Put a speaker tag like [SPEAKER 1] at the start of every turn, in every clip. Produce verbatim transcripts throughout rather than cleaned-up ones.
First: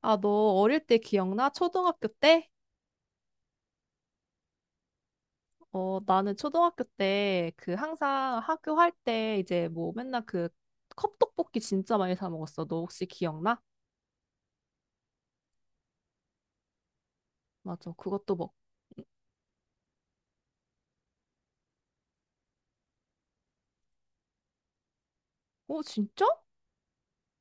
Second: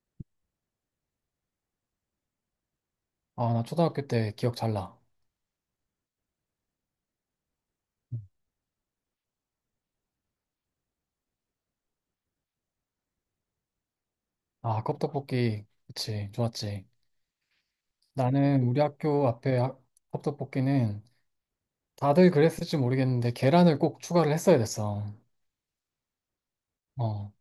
[SPEAKER 1] 아, 너 어릴 때 기억나? 초등학교 때?
[SPEAKER 2] 아, 나 초등학교 때 기억 잘 나.
[SPEAKER 1] 어, 나는 초등학교 때 그 항상 학교 할 때 이제 뭐 맨날 그 컵떡볶이 진짜 많이 사 먹었어. 너 혹시 기억나?
[SPEAKER 2] 아, 컵떡볶이. 그치, 좋았지.
[SPEAKER 1] 맞아. 그것도 먹.
[SPEAKER 2] 나는 우리 학교 앞에 하- 컵떡볶이는 다들 그랬을지 모르겠는데 계란을 꼭 추가를 했어야 됐어.
[SPEAKER 1] 어, 진짜?
[SPEAKER 2] 어.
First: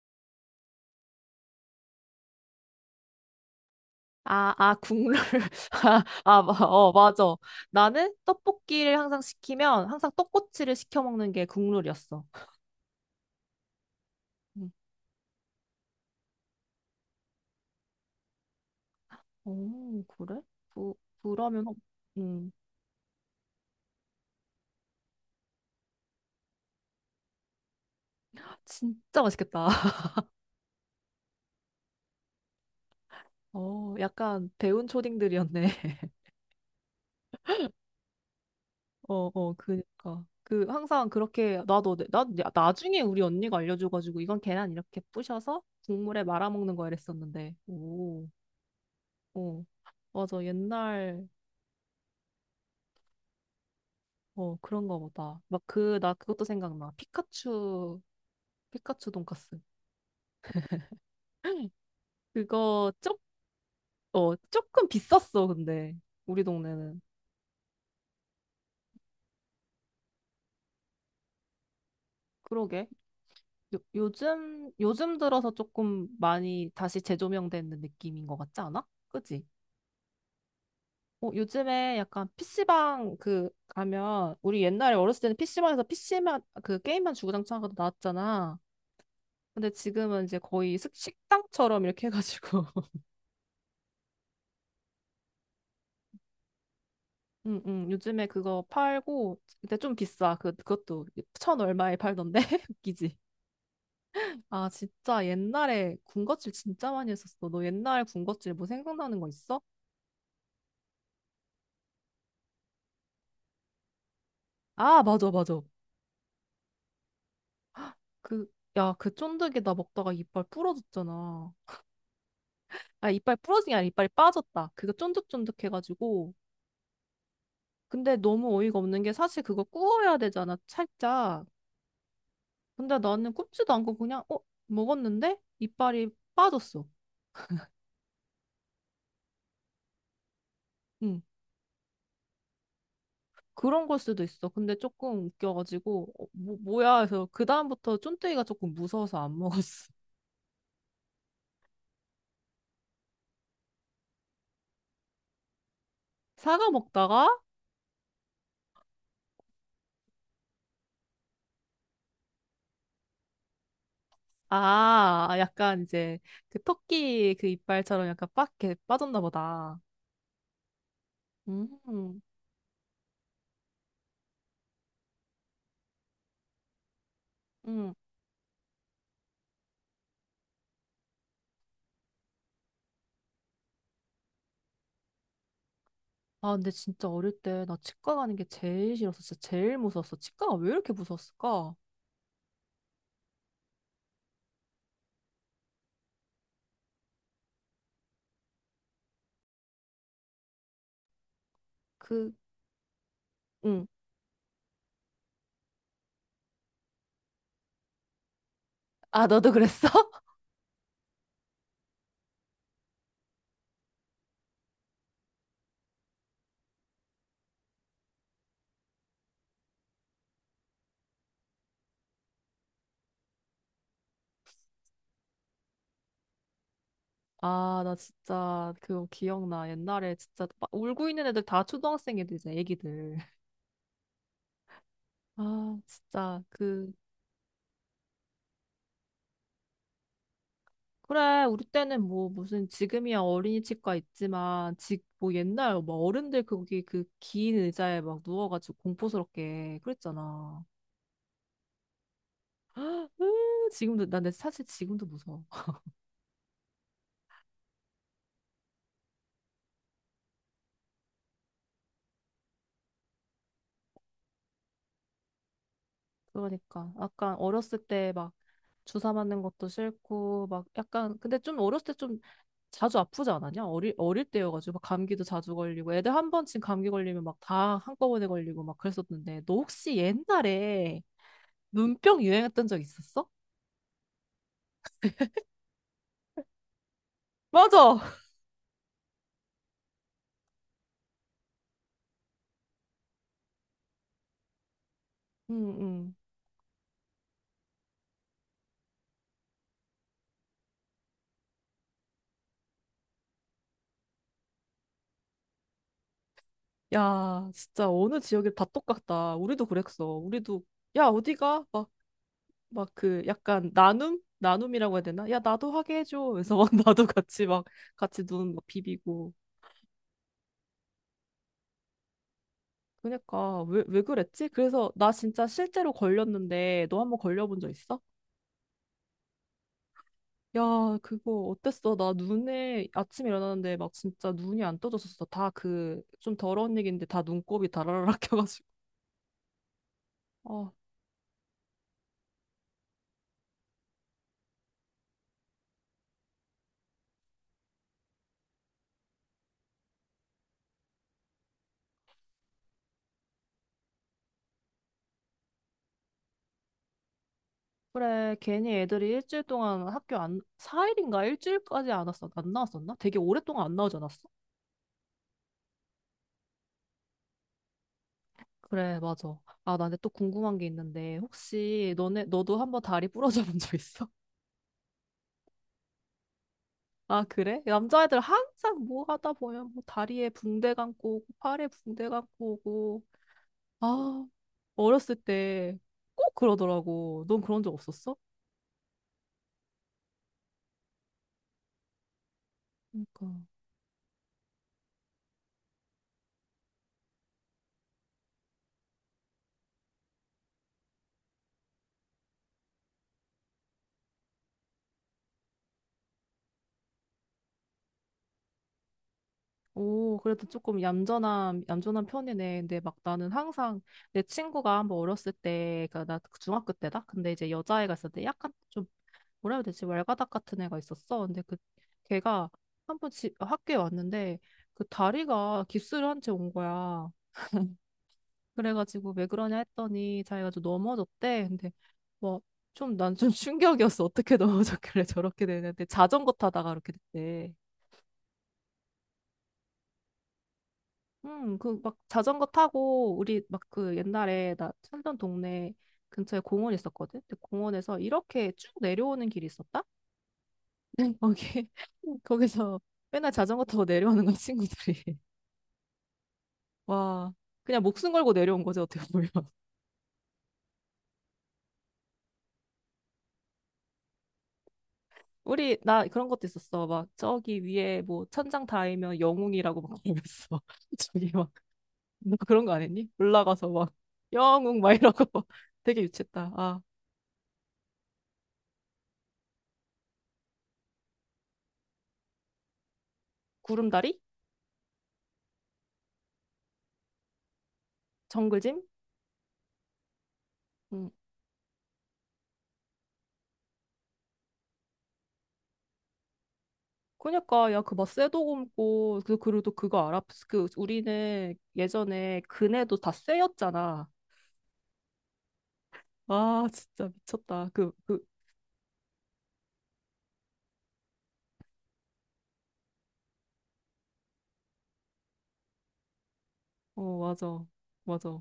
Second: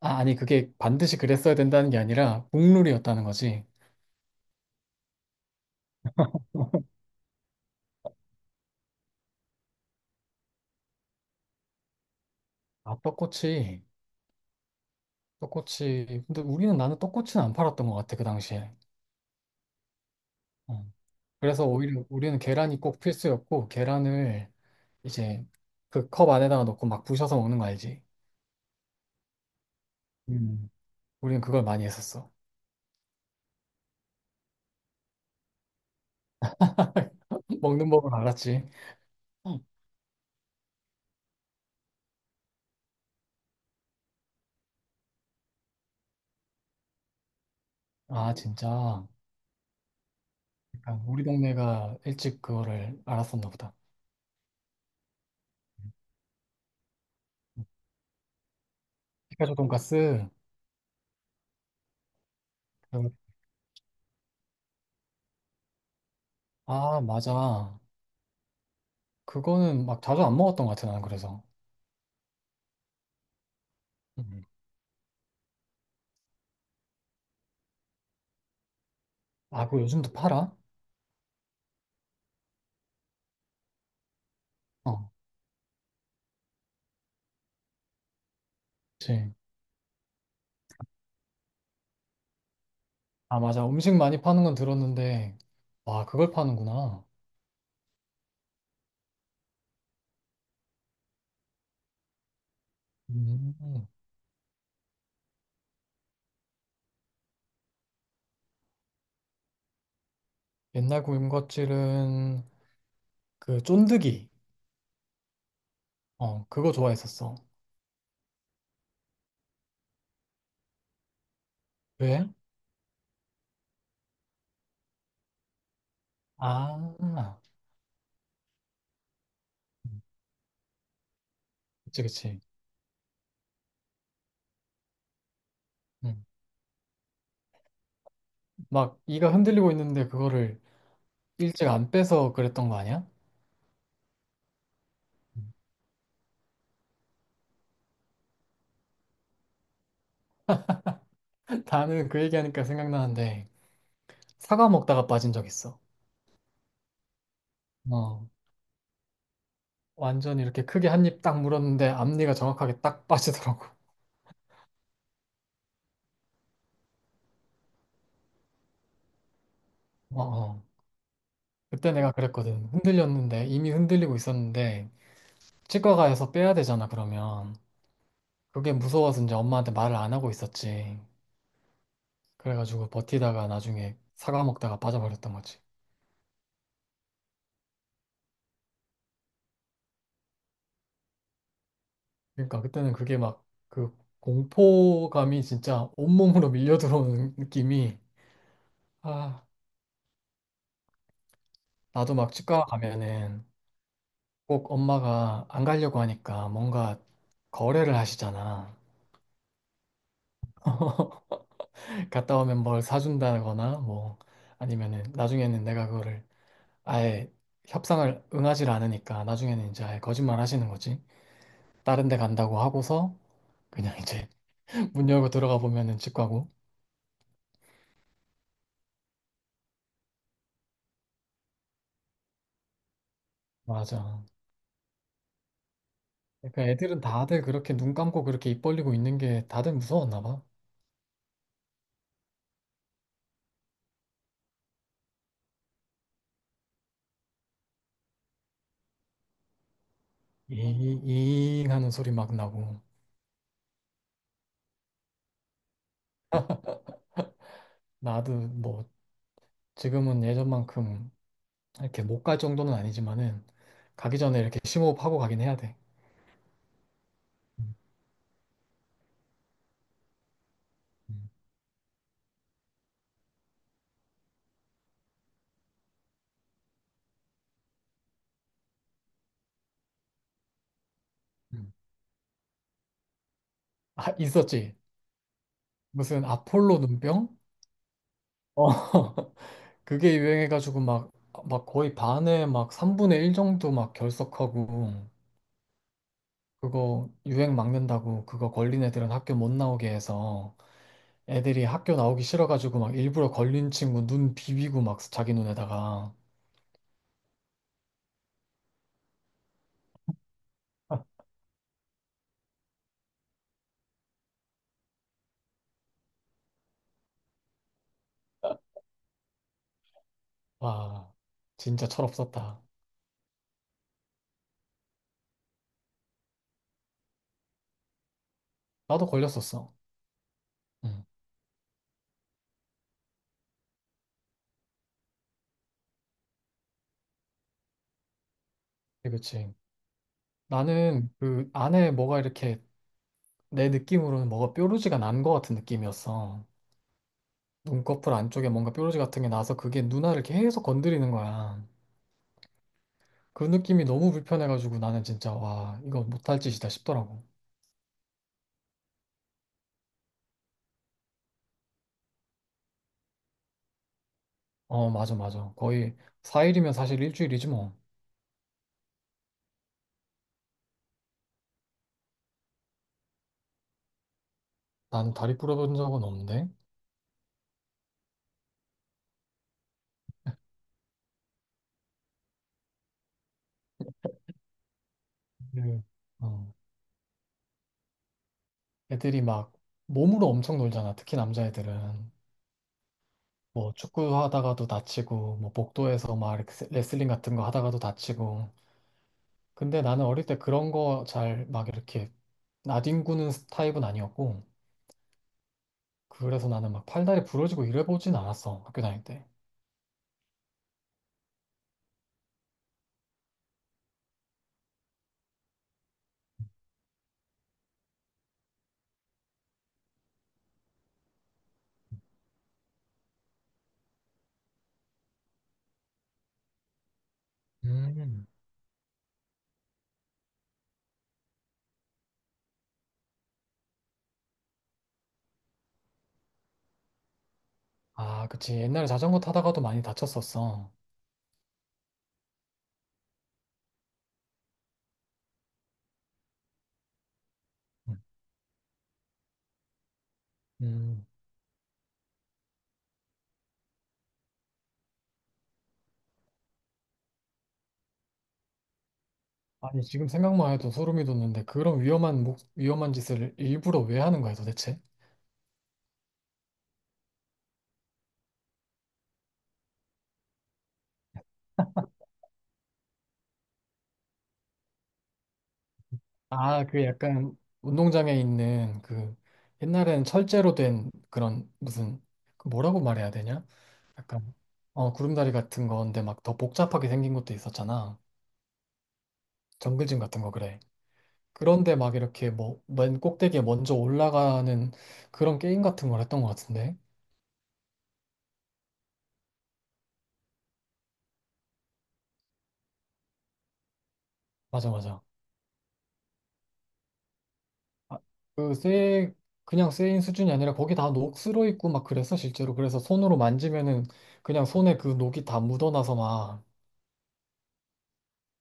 [SPEAKER 2] 아, 아니, 그게 반드시 그랬어야 된다는 게 아니라 국룰이었다는 거지.
[SPEAKER 1] 아, 아, 국룰. 아, 아, 마- 어, 맞아. 나는 떡볶이를 항상 시키면 항상 떡꼬치를 시켜 먹는 게 국룰이었어.
[SPEAKER 2] 아, 떡꼬치.
[SPEAKER 1] 음.
[SPEAKER 2] 떡꼬치. 근데 우리는 나는 떡꼬치는 안 팔았던 것 같아, 그 당시에.
[SPEAKER 1] 오, 그래?
[SPEAKER 2] 어.
[SPEAKER 1] 그, 그러면,
[SPEAKER 2] 그래서
[SPEAKER 1] 혹-
[SPEAKER 2] 오히려 우리는
[SPEAKER 1] 음,
[SPEAKER 2] 계란이 꼭 필수였고, 계란을 이제 그 컵 안에다가 넣고 막 부셔서 먹는 거 알지?
[SPEAKER 1] 진짜 맛있겠다.
[SPEAKER 2] 음. 우리는 그걸 많이 했었어.
[SPEAKER 1] 어, 약간 배운 초딩들이었네.
[SPEAKER 2] 먹는 법은 알았지.
[SPEAKER 1] 어, 어, 그니까. 그, 항상 그렇게, 나도, 내- 나, 야, 나중에 우리 언니가 알려줘가지고, 이건 계란 이렇게 부셔서 국물에 말아먹는 거 이랬었는데. 오,
[SPEAKER 2] 아, 진짜.
[SPEAKER 1] 어. 맞아,
[SPEAKER 2] 약간 우리
[SPEAKER 1] 옛날,
[SPEAKER 2] 동네가 일찍 그거를 알았었나 보다.
[SPEAKER 1] 어, 그런 거 보다. 막 그, 나 그것도 생각나. 피카츄, 피카츄
[SPEAKER 2] 피카츄
[SPEAKER 1] 돈까스.
[SPEAKER 2] 돈까스.
[SPEAKER 1] 그거, 쪽, 어, 조금 비쌌어, 근데. 우리
[SPEAKER 2] 아,
[SPEAKER 1] 동네는.
[SPEAKER 2] 맞아. 그거는 막 자주 안 먹었던 것 같아, 나는 그래서.
[SPEAKER 1] 그러게. 요,
[SPEAKER 2] 음.
[SPEAKER 1] 요즘, 요즘 들어서 조금 많이 다시 재조명되는 느낌인 것 같지 않아? 그지?
[SPEAKER 2] 아, 그거 요즘도 팔아?
[SPEAKER 1] 어, 요즘에 약간 피시방 그 가면 우리 옛날에
[SPEAKER 2] 어,
[SPEAKER 1] 어렸을 때는 피시방에서 피시만 그 게임만 주구장창 하고 나왔잖아.
[SPEAKER 2] 그치.
[SPEAKER 1] 근데 지금은 이제 거의 식- 식당처럼 이렇게 해가지고
[SPEAKER 2] 아, 맞아. 음식 많이 파는 건 들었는데, 와, 그걸 파는구나.
[SPEAKER 1] 응, 응, 요즘에 그거 팔고 근데 좀 비싸. 그, 그것도 천 얼마에 팔던데? 웃기지?
[SPEAKER 2] 음.
[SPEAKER 1] 아 진짜 옛날에 군것질 진짜 많이 했었어. 너 옛날 군것질 뭐 생각나는 거 있어?
[SPEAKER 2] 옛날 군것질은 그 쫀득이.
[SPEAKER 1] 아 맞아 맞아.
[SPEAKER 2] 어, 그거 좋아했었어.
[SPEAKER 1] 그, 야, 그 쫀득이 나 먹다가 이빨 부러졌잖아.
[SPEAKER 2] 왜?
[SPEAKER 1] 아, 이빨 부러진 게 아니라 이빨이 빠졌다. 그거 쫀득쫀득해가지고.
[SPEAKER 2] 아,
[SPEAKER 1] 근데 너무 어이가 없는 게 사실 그거 구워야 되잖아, 살짝.
[SPEAKER 2] 그치, 그치.
[SPEAKER 1] 근데 나는 굽지도 않고 그냥, 어? 먹었는데? 이빨이
[SPEAKER 2] 응.
[SPEAKER 1] 빠졌어.
[SPEAKER 2] 막 이가 흔들리고 있는데 그거를
[SPEAKER 1] 응.
[SPEAKER 2] 일찍 안 빼서 그랬던 거 아니야?
[SPEAKER 1] 그런 걸 수도 있어. 근데 조금 웃겨가지고, 어, 뭐, 뭐야 해서 그다음부터 쫀득이가 조금 무서워서 안 먹었어.
[SPEAKER 2] 나는 그 얘기하니까 생각나는데 사과 먹다가 빠진 적 있어.
[SPEAKER 1] 사과 먹다가,
[SPEAKER 2] 어, 완전 이렇게 크게 한입 딱 물었는데 앞니가 정확하게 딱 빠지더라고.
[SPEAKER 1] 아, 약간 이제 그 토끼 그 이빨처럼 약간 빡 이렇게 빠졌나 보다.
[SPEAKER 2] 어, 어. 그때 내가
[SPEAKER 1] 음,
[SPEAKER 2] 그랬거든. 흔들렸는데 이미 흔들리고 있었는데 치과 가서 빼야 되잖아 그러면
[SPEAKER 1] 음.
[SPEAKER 2] 그게 무서워서 이제 엄마한테 말을 안 하고 있었지. 그래가지고 버티다가 나중에 사과 먹다가 빠져버렸던 거지.
[SPEAKER 1] 아, 근데 진짜 어릴 때 나 치과 가는 게 제일 싫었어. 진짜 제일 무서웠어. 치과가 왜 이렇게 무서웠을까?
[SPEAKER 2] 그러니까 그때는 그게 막 그 공포감이 진짜 온몸으로 밀려 들어오는 느낌이. 아, 나도 막
[SPEAKER 1] 그,
[SPEAKER 2] 치과 가면은
[SPEAKER 1] 응.
[SPEAKER 2] 꼭 엄마가 안 가려고 하니까 뭔가 거래를 하시잖아.
[SPEAKER 1] 아, 너도 그랬어?
[SPEAKER 2] 갔다 오면 뭘 사준다거나 뭐 아니면은 나중에는 내가 그거를 아예 협상을 응하지 않으니까 나중에는 이제 아예 거짓말 하시는 거지. 다른 데 간다고 하고서 그냥 이제 문 열고 들어가 보면은 치과고.
[SPEAKER 1] 아, 나 진짜 그거 기억나. 옛날에 진짜 막 울고 있는 애들 다 초등학생 애들이잖아, 애기들.
[SPEAKER 2] 맞아.
[SPEAKER 1] 아, 진짜
[SPEAKER 2] 그러니까
[SPEAKER 1] 그
[SPEAKER 2] 애들은 다들 그렇게 눈 감고 그렇게 입 벌리고 있는 게 다들 무서웠나 봐.
[SPEAKER 1] 그래, 우리 때는 뭐 무슨 지금이야 어린이 치과 있지만 지, 뭐 옛날 막 어른들 거기 그 긴 의자에 막 누워가지고 공포스럽게 그랬잖아.
[SPEAKER 2] 이, 이잉 하는 소리 막 나고.
[SPEAKER 1] 으, 지금도 나 근데 사실 지금도 무서워.
[SPEAKER 2] 나도 뭐 지금은 예전만큼 이렇게 못 갈 정도는 아니지만은 가기 전에 이렇게 심호흡하고 가긴 해야 돼.
[SPEAKER 1] 그러니까 약간
[SPEAKER 2] 음,
[SPEAKER 1] 어렸을 때 막 주사 맞는 것도 싫고 막 약간
[SPEAKER 2] 음,
[SPEAKER 1] 근데 좀 어렸을 때 좀 자주 아프지 않았냐? 어릴 어릴 때여가지고 막 감기도 자주 걸리고 애들 한 번쯤 감기 걸리면 막 다 한꺼번에 걸리고 막 그랬었는데 너 혹시 옛날에
[SPEAKER 2] 음.
[SPEAKER 1] 눈병 유행했던 적 있었어?
[SPEAKER 2] 아, 있었지. 무슨 아폴로 눈병?
[SPEAKER 1] 맞아.
[SPEAKER 2] 어. 그게 유행해가지고 막, 막 거의 반에 막 삼분의 일 정도 막 결석하고
[SPEAKER 1] 응응.
[SPEAKER 2] 그거 유행 막는다고 그거 걸린 애들은 학교 못 나오게 해서 애들이 학교 나오기 싫어가지고 막 일부러 걸린 친구 눈 비비고 막 자기 눈에다가.
[SPEAKER 1] 야 진짜 어느 지역이 다 똑같다. 우리도 그랬어. 우리도 야 어디가? 막 그 약간 나눔? 나눔이라고 해야 되나? 야, 나도 하게 해줘. 그래서 막 나도 같이 막 같이 눈 막 비비고.
[SPEAKER 2] 와 진짜 철없었다.
[SPEAKER 1] 그러니까 왜, 왜 그랬지? 그래서 나 진짜 실제로 걸렸는데 너 한번 걸려본 적 있어?
[SPEAKER 2] 나도 걸렸었어. 응,
[SPEAKER 1] 야, 그거 어땠어? 나 눈에 아침에 일어나는데 막 진짜 눈이 안 떠졌었어. 다 그 좀 더러운 얘기인데 다 눈곱이 다라라락 껴가지고.
[SPEAKER 2] 그치. 그치.
[SPEAKER 1] 아,
[SPEAKER 2] 나는 그 안에 뭐가 이렇게 내 느낌으로는 뭐가 뾰루지가 난 것 같은 느낌이었어. 눈꺼풀 안쪽에 뭔가 뾰루지 같은 게 나서 그게 누나를 계속 건드리는 거야. 그 느낌이 너무 불편해가지고 나는 진짜, 와, 이거 못할 짓이다 싶더라고.
[SPEAKER 1] 그래. 괜히 애들이 일주일 동안 학교 안, 사일인가 일주일까지 안 왔어. 안 나왔었나? 되게 오랫동안 안 나오지 않았어?
[SPEAKER 2] 어 맞아 맞아. 거의 사 일이면 사실 일주일이지 뭐.
[SPEAKER 1] 그래, 맞아. 아, 나 근데 또 궁금한 게 있는데, 혹시 너네, 너도 한번 다리 부러져 본 적 있어?
[SPEAKER 2] 나는 다리 부러본 적은 없는데.
[SPEAKER 1] 아, 그래? 남자애들 항상 뭐 하다 보면 뭐 다리에 붕대 감고 오고, 팔에 붕대 감고 오고. 아, 어렸을 때
[SPEAKER 2] 그,
[SPEAKER 1] 꼭
[SPEAKER 2] 어,
[SPEAKER 1] 그러더라고. 넌 그런 적 없었어?
[SPEAKER 2] 애들이 막 몸으로 엄청 놀잖아. 특히 남자애들은.
[SPEAKER 1] 그러니까.
[SPEAKER 2] 뭐 축구 하다가도 다치고, 뭐 복도에서 막 이렇게 레슬링 같은 거 하다가도 다치고. 근데 나는 어릴 때 그런 거 잘 막 이렇게 나뒹구는 타입은 아니었고, 그래서 나는 막 팔다리 부러지고 이래보진 않았어. 학교 다닐 때.
[SPEAKER 1] 오, 그래도 조금 얌전한, 얌전한 편이네. 근데 막 나는 항상 내 친구가 한번 어렸을 때, 그니까 나 중학교 때다? 근데 이제 여자애가 있었는데 약간 좀 뭐라 해야 되지? 왈가닥 같은 애가 있었어. 근데 그 걔가 한 번집 어, 학교에 왔는데 그 다리가 깁스를 한 채 온 거야.
[SPEAKER 2] 음,
[SPEAKER 1] 그래가지고 왜 그러냐 했더니 자기가 좀 넘어졌대. 근데 뭐 좀 난 좀 충격이었어. 어떻게 넘어졌길래 저렇게 되는데 자전거 타다가 이렇게 됐대.
[SPEAKER 2] 아, 그치. 옛날에 자전거 타다가도 많이 다쳤었어.
[SPEAKER 1] 음, 그 막 자전거 타고 우리 막 그 옛날에 나 살던 동네 근처에 공원 있었거든. 근데
[SPEAKER 2] 음.
[SPEAKER 1] 공원에서 이렇게 쭉 내려오는 길이 있었다.
[SPEAKER 2] 음.
[SPEAKER 1] 거기 거기서 맨날 자전거 타고 내려오는 건 친구들이 와 그냥 목숨 걸고 내려온 거지 어떻게 보면
[SPEAKER 2] 아니, 지금 생각만 해도 소름이 돋는데 그런 위험한, 목- 위험한 짓을 일부러 왜 하는 거야, 도대체?
[SPEAKER 1] 우리 나 그런 것도 있었어 막 저기 위에 뭐 천장 닿으면 영웅이라고 막 그랬어 저기 막 너 그런 거 안 했니? 올라가서 막 영웅 막 이러고 막 되게 유치했다
[SPEAKER 2] 아,
[SPEAKER 1] 아
[SPEAKER 2] 그 약간 운동장에 있는 그 옛날엔 철제로 된 그런 무슨 그 뭐라고 말해야 되냐?
[SPEAKER 1] 구름다리?
[SPEAKER 2] 약간 어 구름다리 같은 건데 막 더 복잡하게 생긴 것도 있었잖아.
[SPEAKER 1] 정글짐?
[SPEAKER 2] 정글짐 같은 거 그래.
[SPEAKER 1] 응
[SPEAKER 2] 그런데 막 이렇게 뭐 맨 꼭대기에 먼저 올라가는 그런 게임 같은 걸 했던 것 같은데.
[SPEAKER 1] 그니까 야 그 막 쇠도 굽고 그 그리고 그거 알아? 그 우리는 예전에 그네도 다 쇠였잖아
[SPEAKER 2] 맞아 맞아.
[SPEAKER 1] 아 진짜 미쳤다 그,
[SPEAKER 2] 아,
[SPEAKER 1] 그,
[SPEAKER 2] 그 쇠, 그냥 쇠인 수준이 아니라 거기 다 녹슬어 있고 막 그랬어 실제로. 그래서 손으로 만지면은 그냥 손에 그 녹이 다 묻어나서 막.
[SPEAKER 1] 어, 맞아. 맞아.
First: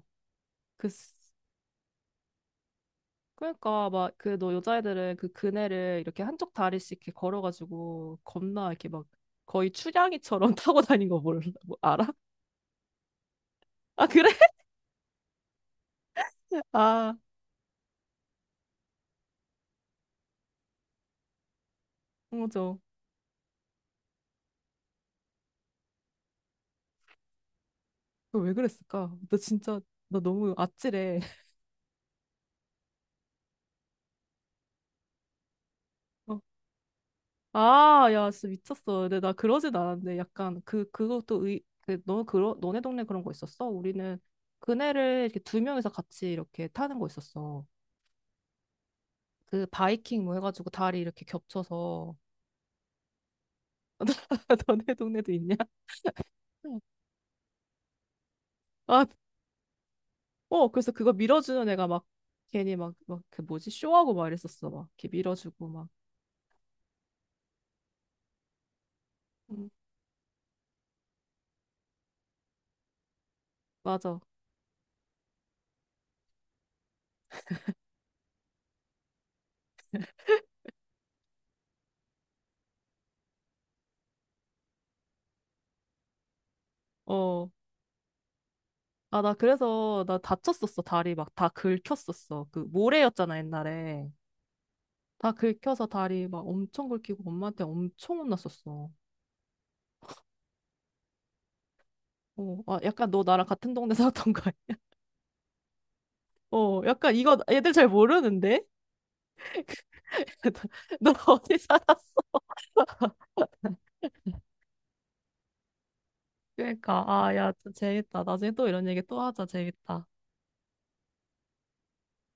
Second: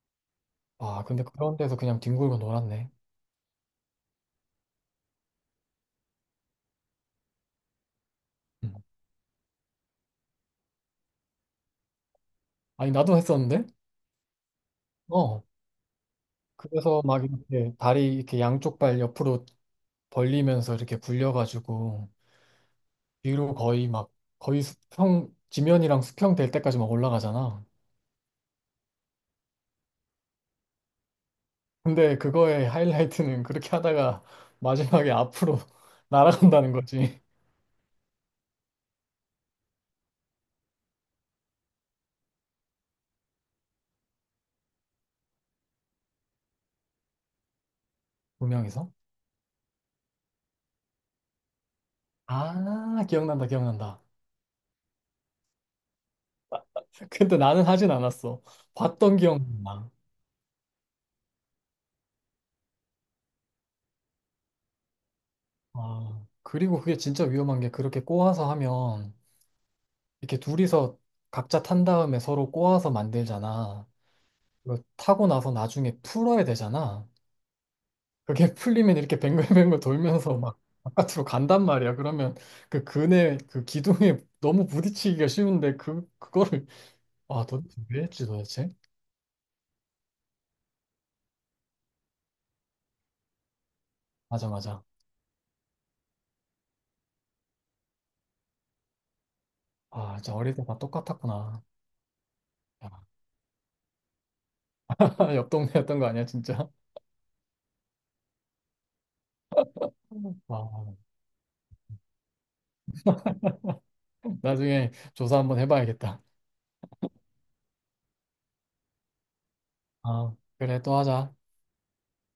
[SPEAKER 1] 그,
[SPEAKER 2] 아,
[SPEAKER 1] 쓰-
[SPEAKER 2] 근데 그런 데서 그냥 뒹굴고 놀았네.
[SPEAKER 1] 그러니까, 막, 그, 너 여자애들은 그 그네를 이렇게 한쪽 다리씩 이렇게 걸어가지고, 겁나
[SPEAKER 2] 음.
[SPEAKER 1] 이렇게 막, 거의 추량이처럼 타고 다닌 거 몰라, 뭐, 알아?
[SPEAKER 2] 아니, 나도 했었는데?
[SPEAKER 1] 아, 그래?
[SPEAKER 2] 어. 그래서
[SPEAKER 1] 아,
[SPEAKER 2] 막 이렇게 다리 이렇게 양쪽 발 옆으로 벌리면서 이렇게 굴려가지고
[SPEAKER 1] 맞아.
[SPEAKER 2] 뒤로 거의 막 거의 수평, 지면이랑 수평 될 때까지 막 올라가잖아.
[SPEAKER 1] 그거 왜 그랬을까? 나 진짜, 나 너무 아찔해.
[SPEAKER 2] 근데 그거의 하이라이트는 그렇게 하다가 마지막에 앞으로
[SPEAKER 1] 어.
[SPEAKER 2] 날아간다는 거지.
[SPEAKER 1] 아, 야, 진짜 미쳤어. 근데 나 그러진 않았는데, 약간, 그, 그것도 의, 그, 너, 그러, 너네 동네 그런 거 있었어? 우리는 그네를 이렇게 두 명이서 같이 이렇게 타는 거 있었어.
[SPEAKER 2] 두 명이서?
[SPEAKER 1] 그 바이킹 뭐 해가지고 다리 이렇게 겹쳐서
[SPEAKER 2] 아, 기억난다, 기억난다.
[SPEAKER 1] 너네 동네도 있냐?
[SPEAKER 2] 근데 나는 하진 않았어.
[SPEAKER 1] 아,
[SPEAKER 2] 봤던 기억나.
[SPEAKER 1] 어, 그래서 그거 밀어주는 애가 막 괜히 막, 막 그 뭐지? 쇼하고 막 이랬었어. 막 이렇게 밀어주고 막.
[SPEAKER 2] 아, 그리고 그게 진짜 위험한 게 그렇게 꼬아서 하면
[SPEAKER 1] 음.
[SPEAKER 2] 이렇게 둘이서 각자 탄 다음에 서로 꼬아서 만들잖아.
[SPEAKER 1] 맞아.
[SPEAKER 2] 그 타고 나서 나중에 풀어야 되잖아. 그게 풀리면 이렇게 뱅글뱅글 돌면서 막 바깥으로 간단 말이야. 그러면 그 근에 그 기둥에 너무 부딪히기가 쉬운데 그 그거를. 아,
[SPEAKER 1] 어.
[SPEAKER 2] 도대체 왜 했지 도대체?
[SPEAKER 1] 아, 나 그래서 나 다쳤었어. 다리 막 다 긁혔었어. 그 모래였잖아, 옛날에.
[SPEAKER 2] 맞아 맞아.
[SPEAKER 1] 다 긁혀서 다리 막 엄청 긁히고 엄마한테 엄청 혼났었어.
[SPEAKER 2] 아 진짜 어릴 때 다 똑같았구나.
[SPEAKER 1] 어, 아,
[SPEAKER 2] 야,
[SPEAKER 1] 약간 너 나랑 같은 동네 살았던 거야.
[SPEAKER 2] 옆 동네였던 거 아니야 진짜?
[SPEAKER 1] 어, 약간 이거 애들 잘 모르는데?
[SPEAKER 2] 와,
[SPEAKER 1] 너 어디 살았어?
[SPEAKER 2] 나중에 조사 한번 해봐야겠다.
[SPEAKER 1] 그러니까 아, 야, 좀 재밌다. 나중에 또 이런 얘기 또 하자. 재밌다.
[SPEAKER 2] 아 그래 또 하자.